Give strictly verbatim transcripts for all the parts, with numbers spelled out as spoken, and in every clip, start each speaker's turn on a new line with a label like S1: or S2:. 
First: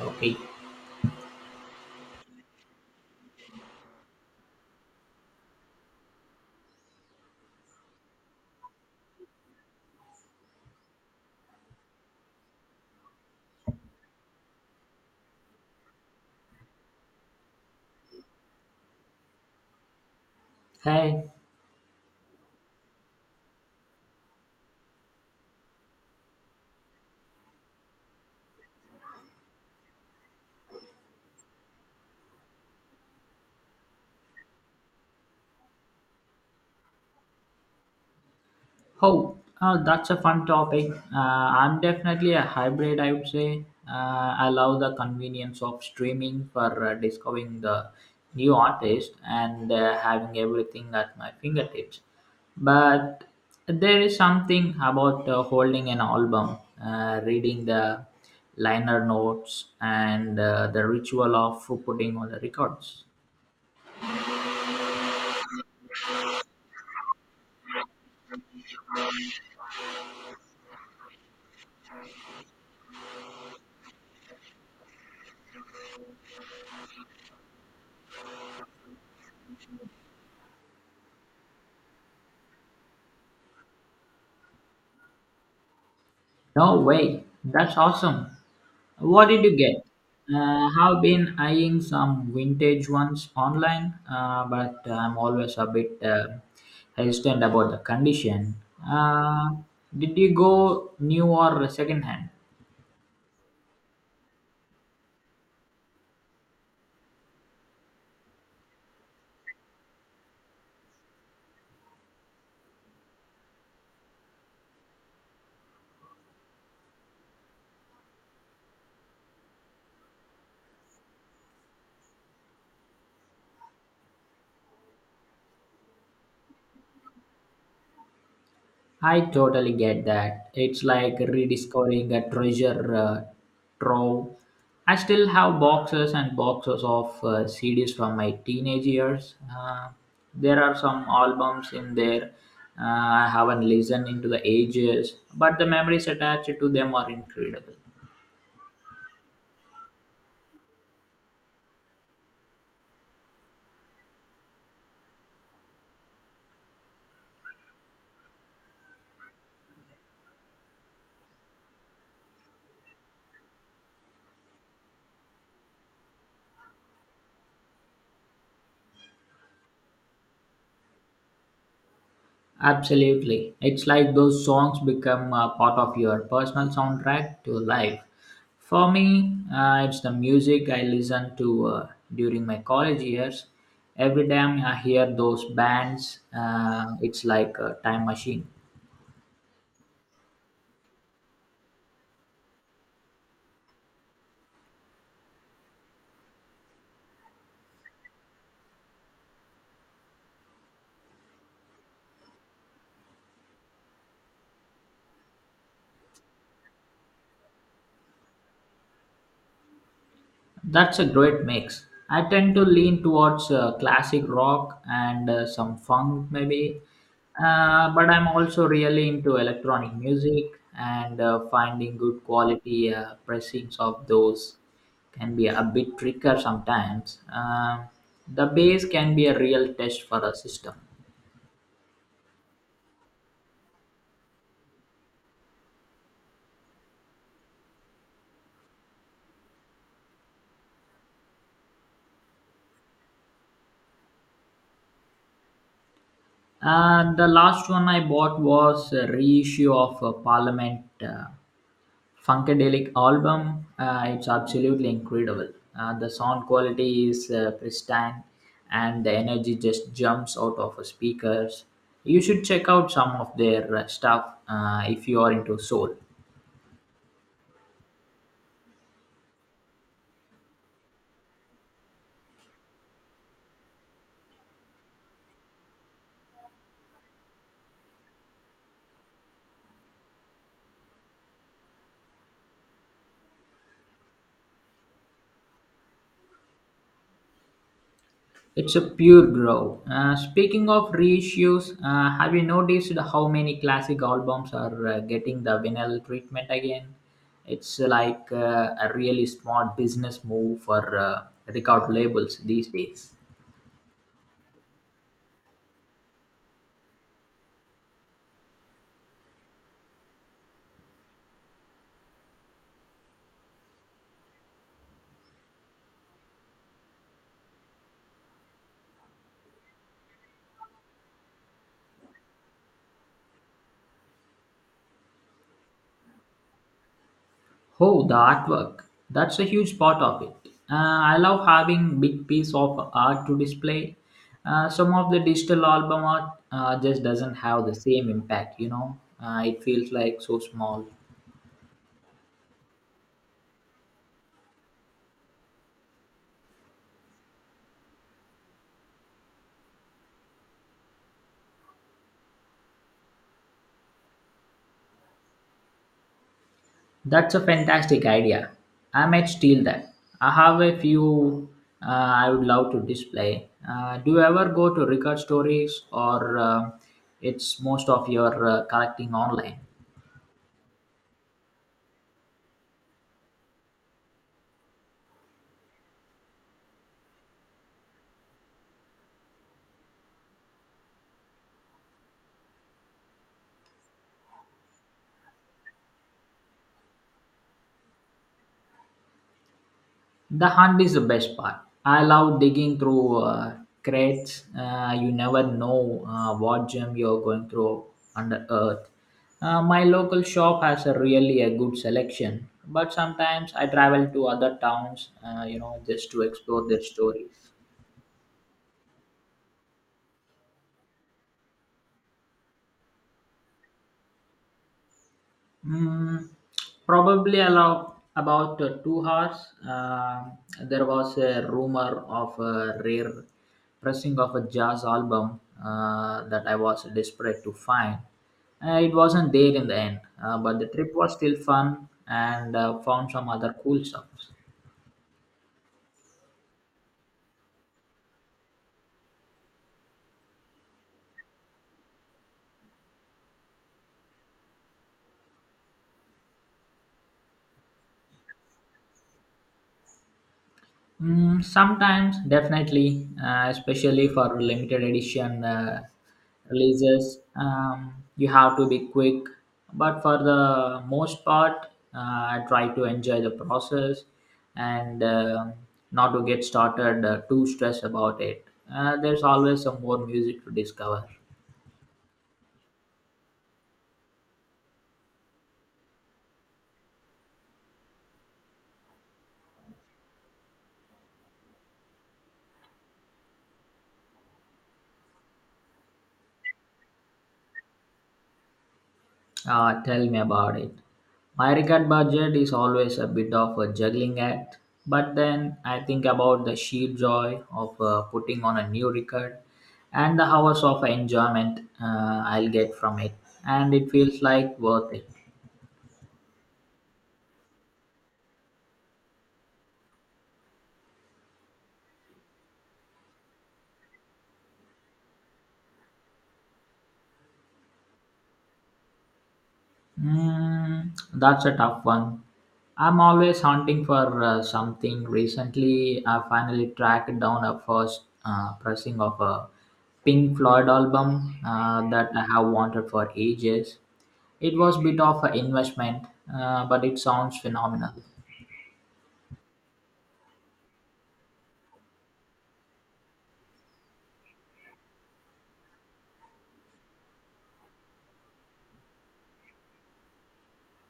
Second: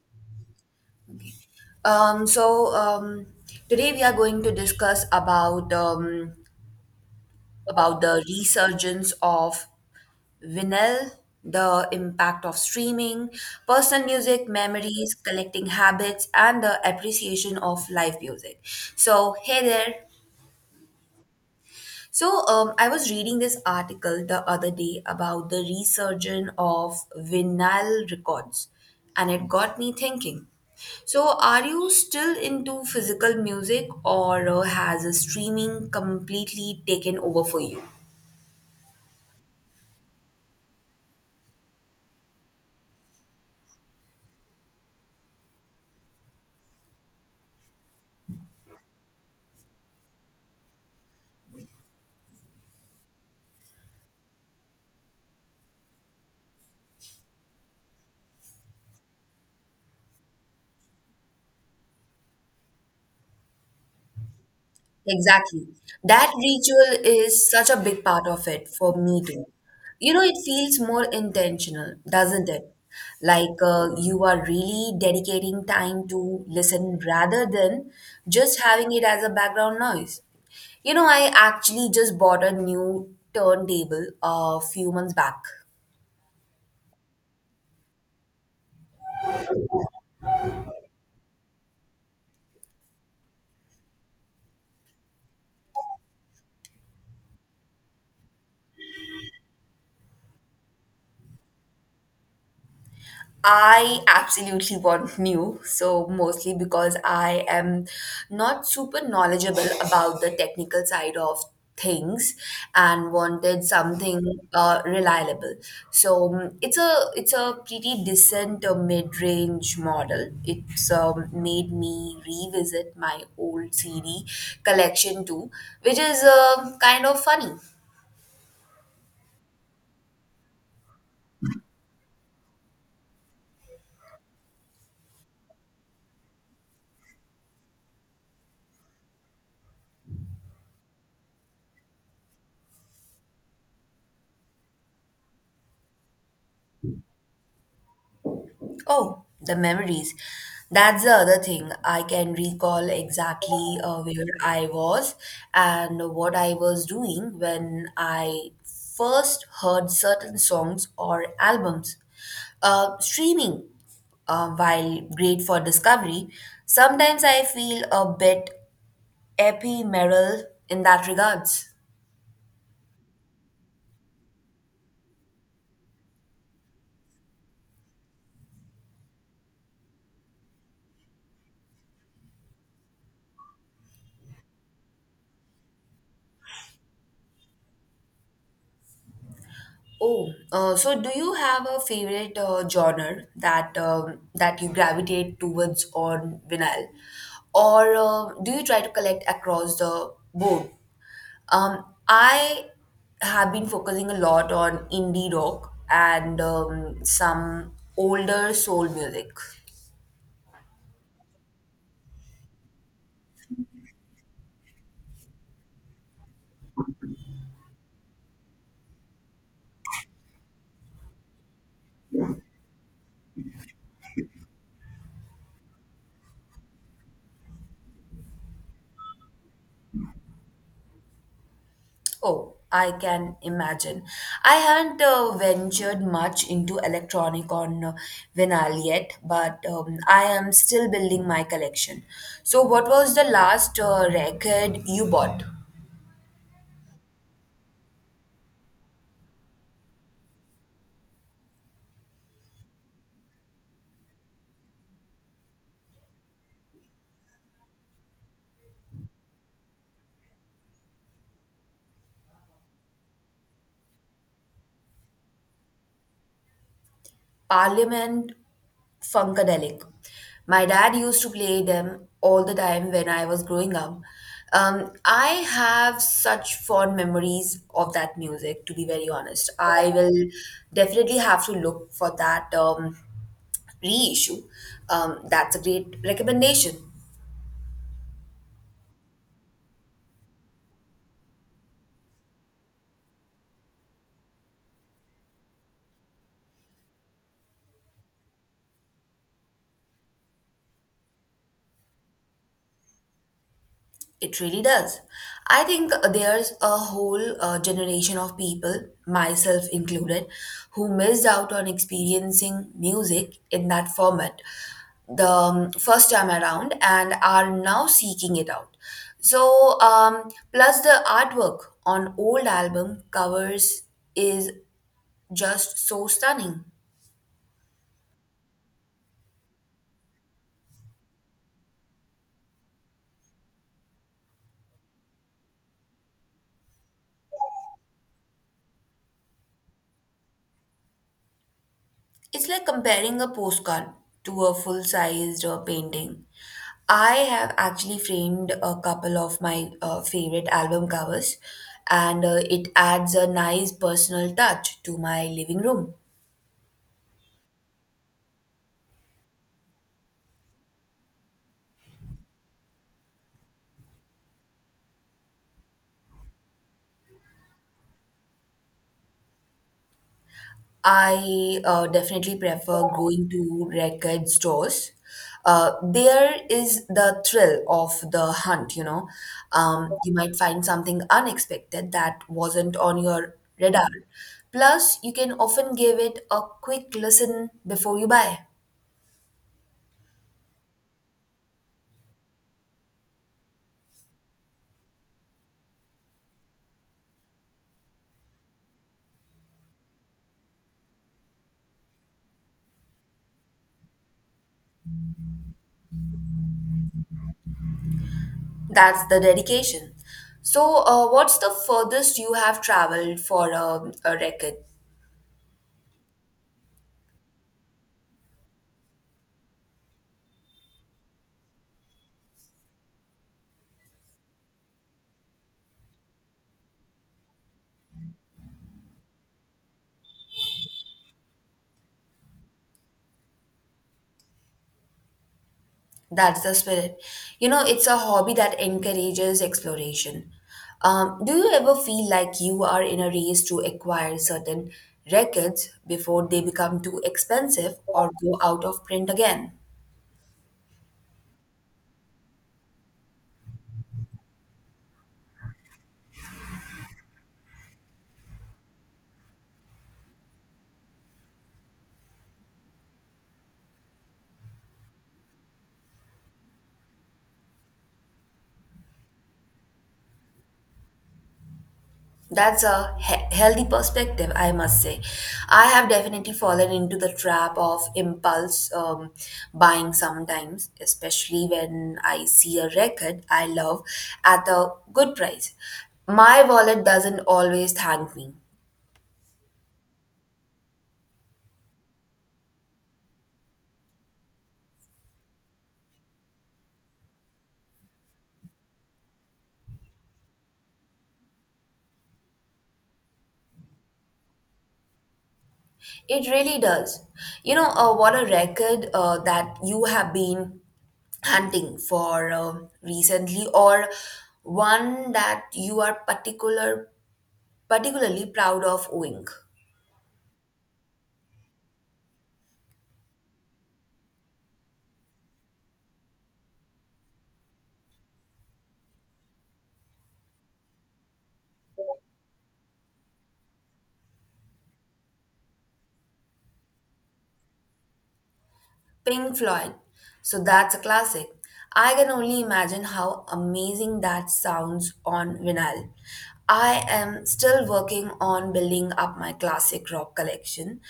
S1: Okay.
S2: Um, so um, Today we are going to discuss about um, about the resurgence of vinyl, the impact of streaming, personal music, memories, collecting habits, and the appreciation of live music. So hey there.
S1: Hey.
S2: So, um, I was reading this article the other day about the resurgence of vinyl records, and it got me thinking. So, are you still into physical music, or uh, has uh, streaming completely taken over for you?
S1: Oh, oh, that's a fun topic. Uh, I'm definitely a hybrid, I would say. Uh, I love the convenience of streaming for uh, discovering the new artist and uh, having everything at my fingertips. But there is something about uh, holding an album, uh, reading the liner notes, and uh, the ritual of putting on the records.
S2: Exactly. That ritual is such a big part of it for me too. You know, it feels more intentional, doesn't it? Like uh, you are really dedicating time to listen rather than just having it as a background noise. You know, I actually just bought a new turntable a few months back.
S1: No way. That's awesome. What did you get? Uh, I've been eyeing some vintage ones online, uh, but I'm always a bit uh, hesitant about the condition. Uh, did you go new or second hand?
S2: I absolutely want new, so mostly because I am not super knowledgeable about the technical side of things and wanted something uh, reliable. So um, it's a it's a pretty decent uh, mid-range model. It's um, made me revisit my old C D collection too, which is uh, kind of funny.
S1: I totally get that. It's like rediscovering a treasure uh, trove. I still have boxes and boxes of uh, C Ds from my teenage years. Uh, there are some albums in there uh, I haven't listened into the ages, but the memories attached to them are incredible.
S2: Oh, the memories. That's the other thing. I can recall exactly uh, where I was and what I was doing when I first heard certain songs or albums. Uh, streaming, uh, while great for discovery, sometimes I feel a bit ephemeral in that regards.
S1: Absolutely. It's like those songs become a part of your personal soundtrack to life. For me, uh, it's the music I listen to uh, during my college years. Every time I hear those bands, uh, it's like a time machine.
S2: Oh, uh, so do you have a favorite uh, genre that um, that you gravitate towards on vinyl, or um do you try to collect across the board? Um, I have been focusing a lot on indie rock and um, some older soul music.
S1: That's a great mix. I tend to lean towards uh, classic rock and uh, some funk, maybe. Uh, but I'm also really into electronic music and uh, finding good quality uh, pressings of those can be a bit trickier sometimes. Um the bass can be a real test for a system.
S2: Oh, I can imagine. I haven't uh, ventured much into electronic on uh, vinyl yet, but um, I am still building my collection. So, what was the last uh, record you bought?
S1: And the last one I bought was a reissue of uh, Parliament. uh, Funkadelic album. Uh, it's absolutely incredible. Uh, the sound quality is uh, pristine, and the energy just jumps out of the speakers. You should check out some of their uh, stuff uh, if you are into soul.
S2: Parliament Funkadelic. My dad used to play them all the time when I was growing up. Um, I have such fond memories of that music, to be very honest. I will definitely have to look for that um, reissue. Um, that's a great recommendation.
S1: It's a pure groove. Uh, speaking of reissues, uh, have you noticed how many classic albums are uh, getting the vinyl treatment again? It's like uh, a really smart business move for uh, record labels these days.
S2: It really does. I think there's a whole uh, generation of people, myself included, who missed out on experiencing music in that format the um, first time around and are now seeking it out. So, um, plus the artwork on old album covers is just so stunning.
S1: Oh, the artwork. That's a huge part of it. Uh, I love having big piece of art to display. Uh, some of the digital album art uh, just doesn't have the same impact, you know. Uh, it feels like so small.
S2: It's like comparing a postcard to a full sized uh, painting. I have actually framed a couple of my uh, favorite album covers, and uh, it adds a nice personal touch to my living room.
S1: That's a fantastic idea. I might steal that. I have a few uh, I would love to display. Uh, do you ever go to record stories or uh, it's most of your uh, collecting online?
S2: I uh, definitely prefer going to record stores. Uh, there is the thrill of the hunt, you know. Um, you might find something unexpected that wasn't on your radar. Plus, you can often give it a quick listen before you buy.
S1: The hunt is the best part. I love digging through uh, crates. Uh, you never know uh, what gem you're going through under earth. Uh, my local shop has a really a good selection, but sometimes I travel to other towns, uh, you know, just to explore their stories.
S2: That's the dedication. So, uh, what's the furthest you have traveled for a, a record?
S1: Mm, probably allow about uh, two hours. Um there was a rumor of a rare pressing of a jazz album uh, that I was desperate to find. Uh, it wasn't there in the end, uh, but the trip was still fun and uh, found some other cool stuff.
S2: That's the spirit. You know, it's a hobby that encourages exploration. Um, do you ever feel like you are in a race to acquire certain records before they become too expensive or go out of print again?
S1: Mm, sometimes, definitely, uh, especially for limited edition uh, releases, um, you have to be quick. But for the most part, uh, I try to enjoy the process and um not to get started uh, too stressed about it. Uh, there's always some more music to discover.
S2: That's a he- healthy perspective, I must say. I have definitely fallen into the trap of impulse um, buying sometimes, especially when I see a record I love at a good price. My wallet doesn't always thank me.
S1: Uh, tell me about it. My record budget is always a bit of a juggling act, but then I think about the sheer joy of uh, putting on a new record and the hours of enjoyment uh, I'll get from it, and it feels like worth it.
S2: It really does. You know, uh, what a record uh, that you have been hunting for uh, recently, or one that you are particular particularly proud of owning.
S1: Mm, that's a tough one. I'm always hunting for uh, something. Recently, I finally tracked down a first uh, pressing of a Pink Floyd album uh, that I have wanted for ages. It was bit of an investment, uh, but it sounds phenomenal.
S2: Pink Floyd. So that's a classic. I can only imagine how amazing that sounds on vinyl. I am still working on building up my classic rock collection,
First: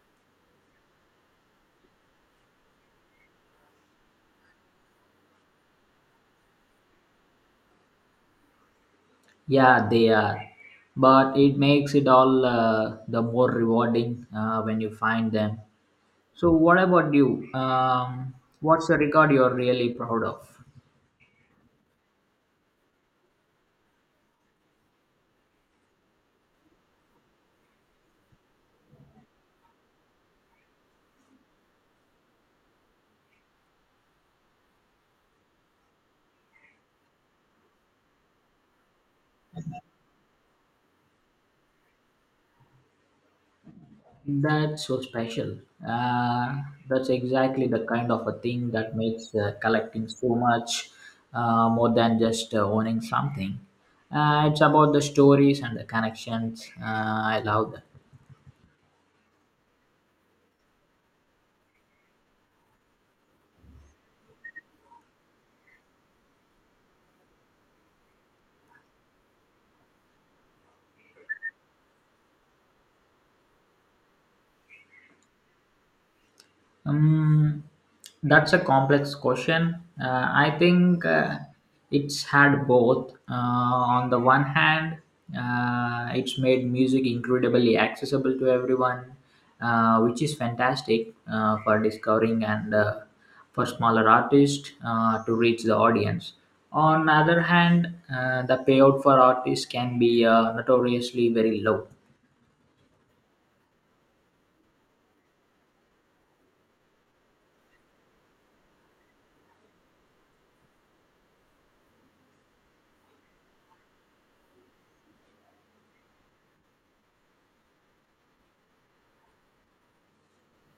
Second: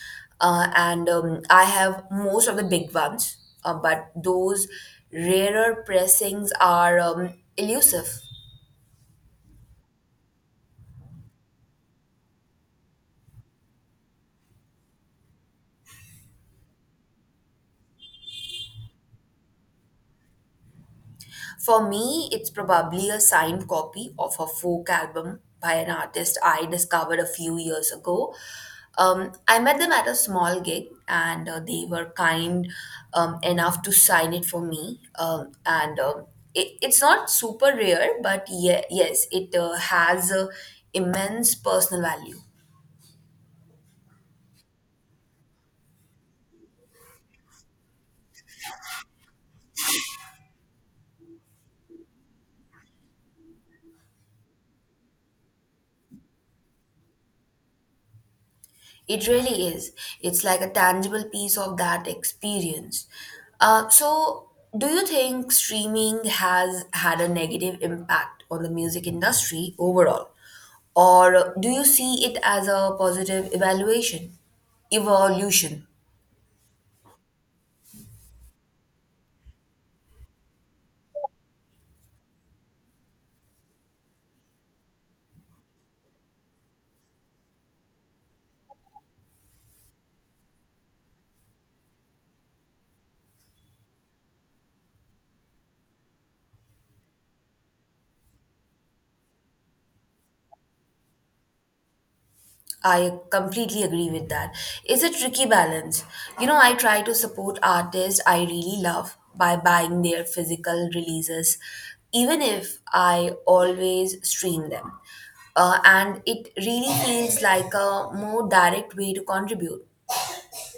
S2: uh, and um, I have most of the big ones, uh, but those rarer pressings are um, elusive.
S1: Yeah, they are. But it makes it all uh, the more rewarding uh, when you find them. So, what about you? Um, what's the record you're really proud of?
S2: For me, it's probably a signed copy of a folk album by an artist I discovered a few years ago. Um, I met them at a small gig and uh, they were kind um, enough to sign it for me. Um, and um, it, it's not super rare, but yeah, yes, it uh, has uh, immense personal value.
S1: That's so special. Uh, that's exactly the kind of a thing that makes uh, collecting so much uh, more than just uh, owning something. Uh, it's about the stories and the connections. Uh, I love that.
S2: It really is. It's like a tangible piece of that experience. Uh, so, do you think streaming has had a negative impact on the music industry overall? Or do you see it as a positive evaluation, evolution?
S1: Um, that's a complex question. Uh, I think uh, it's had both. Uh, on the one hand, uh, it's made music incredibly accessible to everyone, uh, which is fantastic uh, for discovering and uh, for smaller artists uh, to reach the audience. On the other hand, uh, the payout for artists can be uh, notoriously very low.
S2: I completely agree with that. It's a tricky balance. You know, I try to support artists I really love by buying their physical releases, even if I always stream them. Uh, and it really feels like a more direct way to contribute.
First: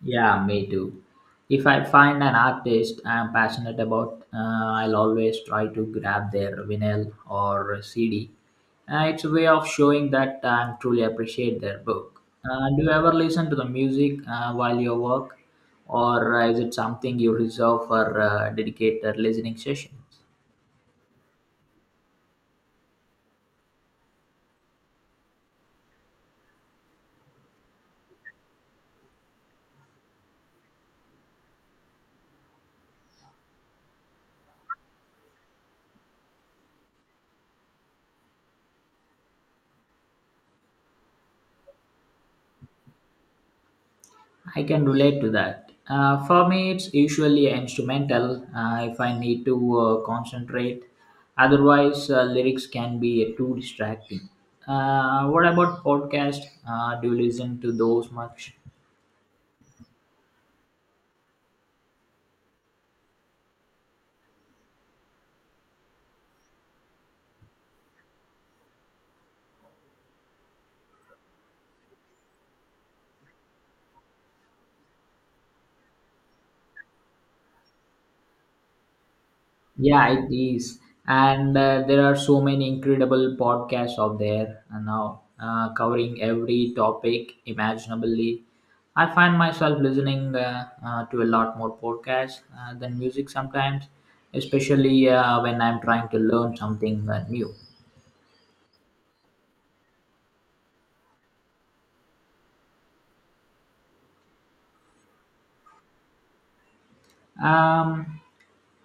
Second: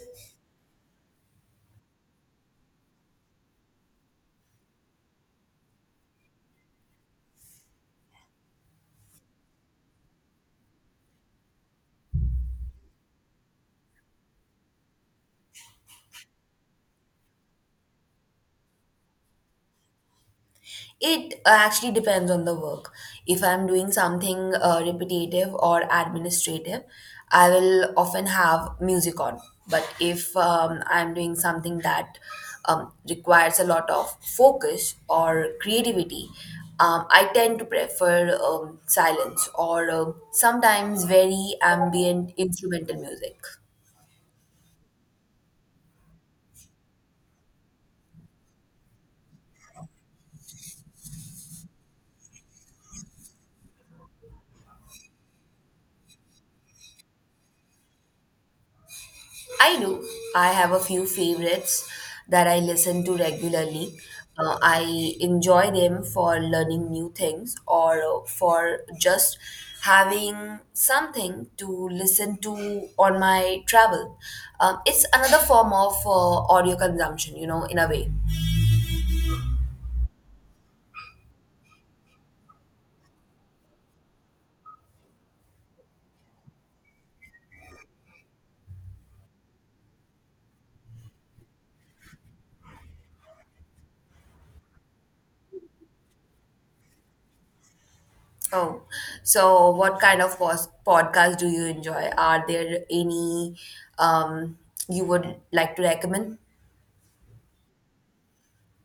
S1: Yeah, me too. If I find an artist I'm passionate about, uh, I'll always try to grab their vinyl or C D. Uh, it's a way of showing that I truly appreciate their book. Uh, do you ever listen to the music uh, while you work, or is it something you reserve for uh, dedicated listening sessions?
S2: It uh, actually depends on the work. If I'm doing something uh, repetitive or administrative, I will often have music on. But if um, I'm doing something that um, requires a lot of focus or creativity, um, I tend to prefer um, silence or um sometimes very ambient instrumental music.
S1: I can relate to that. Uh, for me, it's usually instrumental uh, if I need to uh, concentrate. Otherwise, uh, lyrics can be too distracting. Uh, what about podcast? Uh, do you listen to those much?
S2: I do. I have a few favorites that I listen to regularly. Uh, I enjoy them for learning new things or uh, for just having something to listen to on my travel. Um, it's another form of uh, audio consumption, you know, in a way.
S1: Yeah, it is. And uh, there are so many incredible podcasts out there and now uh, covering every topic imaginably. I find myself listening uh, uh, to a lot more podcasts uh, than music sometimes, especially uh, when I'm trying to learn something uh, new.
S2: Oh, so what kind of pos- podcast do you enjoy? Are there any um, you would like to recommend?
S1: Um,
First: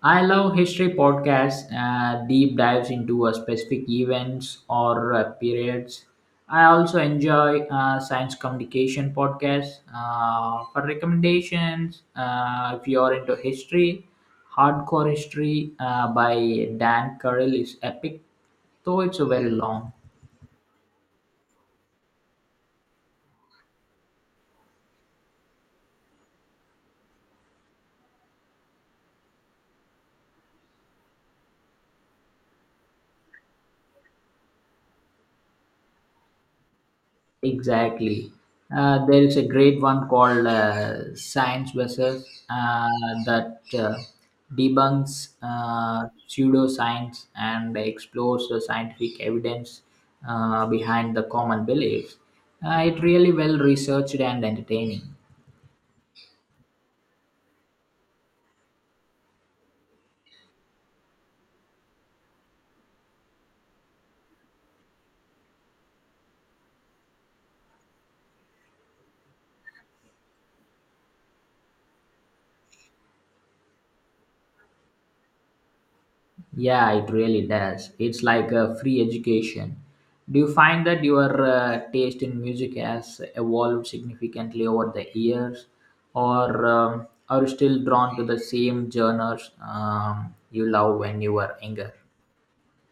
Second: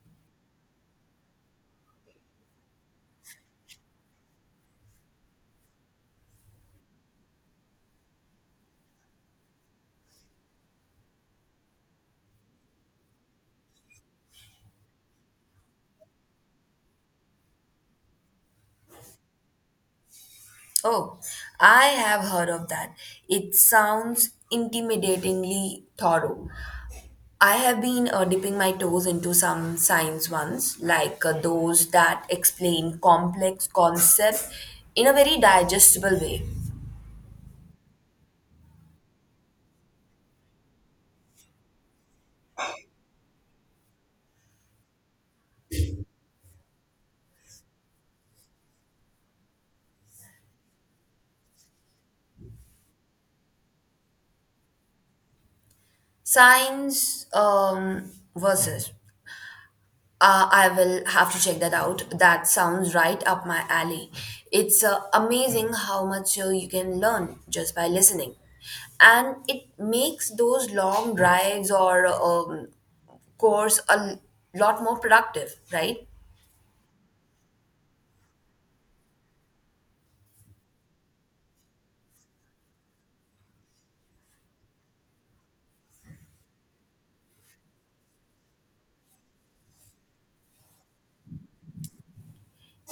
S1: I love history podcasts, uh, deep dives into uh, specific events or uh, periods. I also enjoy uh, science communication podcasts. Uh, for recommendations, uh, if you are into history, Hardcore History uh, by Dan Carroll is epic, though it's a very long.
S2: Oh, I have heard of that. It sounds intimidatingly thorough. I have been uh, dipping my toes into some science ones, like uh, those that explain complex concepts in a very digestible way.
S1: Exactly. Uh, there is a great one called uh, Science versus uh, that uh, debunks uh, pseudoscience and explores the scientific evidence uh, behind the common beliefs. Uh, it really well researched and entertaining.
S2: Science um, versus. Uh, I will have to check that out. That sounds right up my alley. It's uh, amazing how much uh, you can learn just by listening. And it makes those long drives or um, course a l- lot more productive, right?
S1: Yeah, it really does. It's like a free education. Do you find that your uh, taste in music has evolved significantly over the years, or um, are you still drawn to the same genres um, you love when you were younger?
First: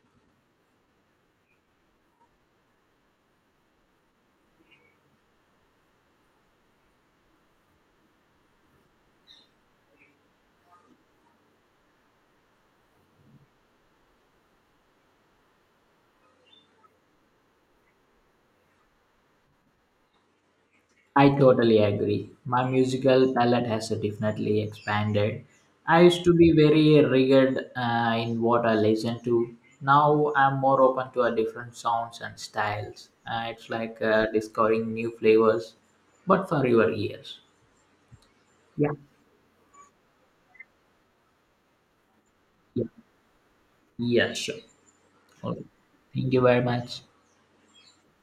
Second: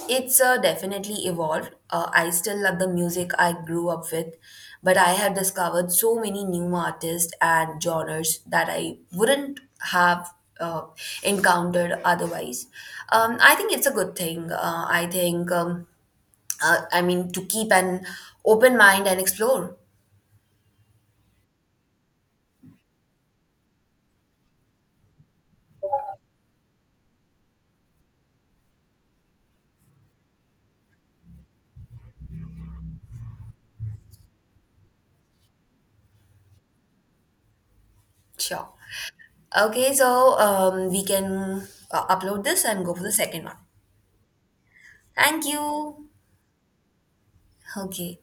S2: It's uh, definitely evolved. Uh, I still love the music I grew up with, but I have discovered so many new artists and genres that I wouldn't have uh, encountered otherwise. Um, I think it's a good thing. Uh, I think, um, uh, I mean, to keep an open mind and explore.
S1: I totally agree. My musical palette has definitely expanded. I used to be very rigid uh, in what I listened to. Now I'm more open to a different sounds and styles. Uh, it's like uh, discovering new flavors, but for your ears.
S2: Sure.
S1: Yeah,
S2: Okay, so um, we can uh, upload this and
S1: yeah,
S2: go for the second one.
S1: yeah, sure.
S2: Thank
S1: All right.
S2: you.
S1: Thank you very much.
S2: Okay.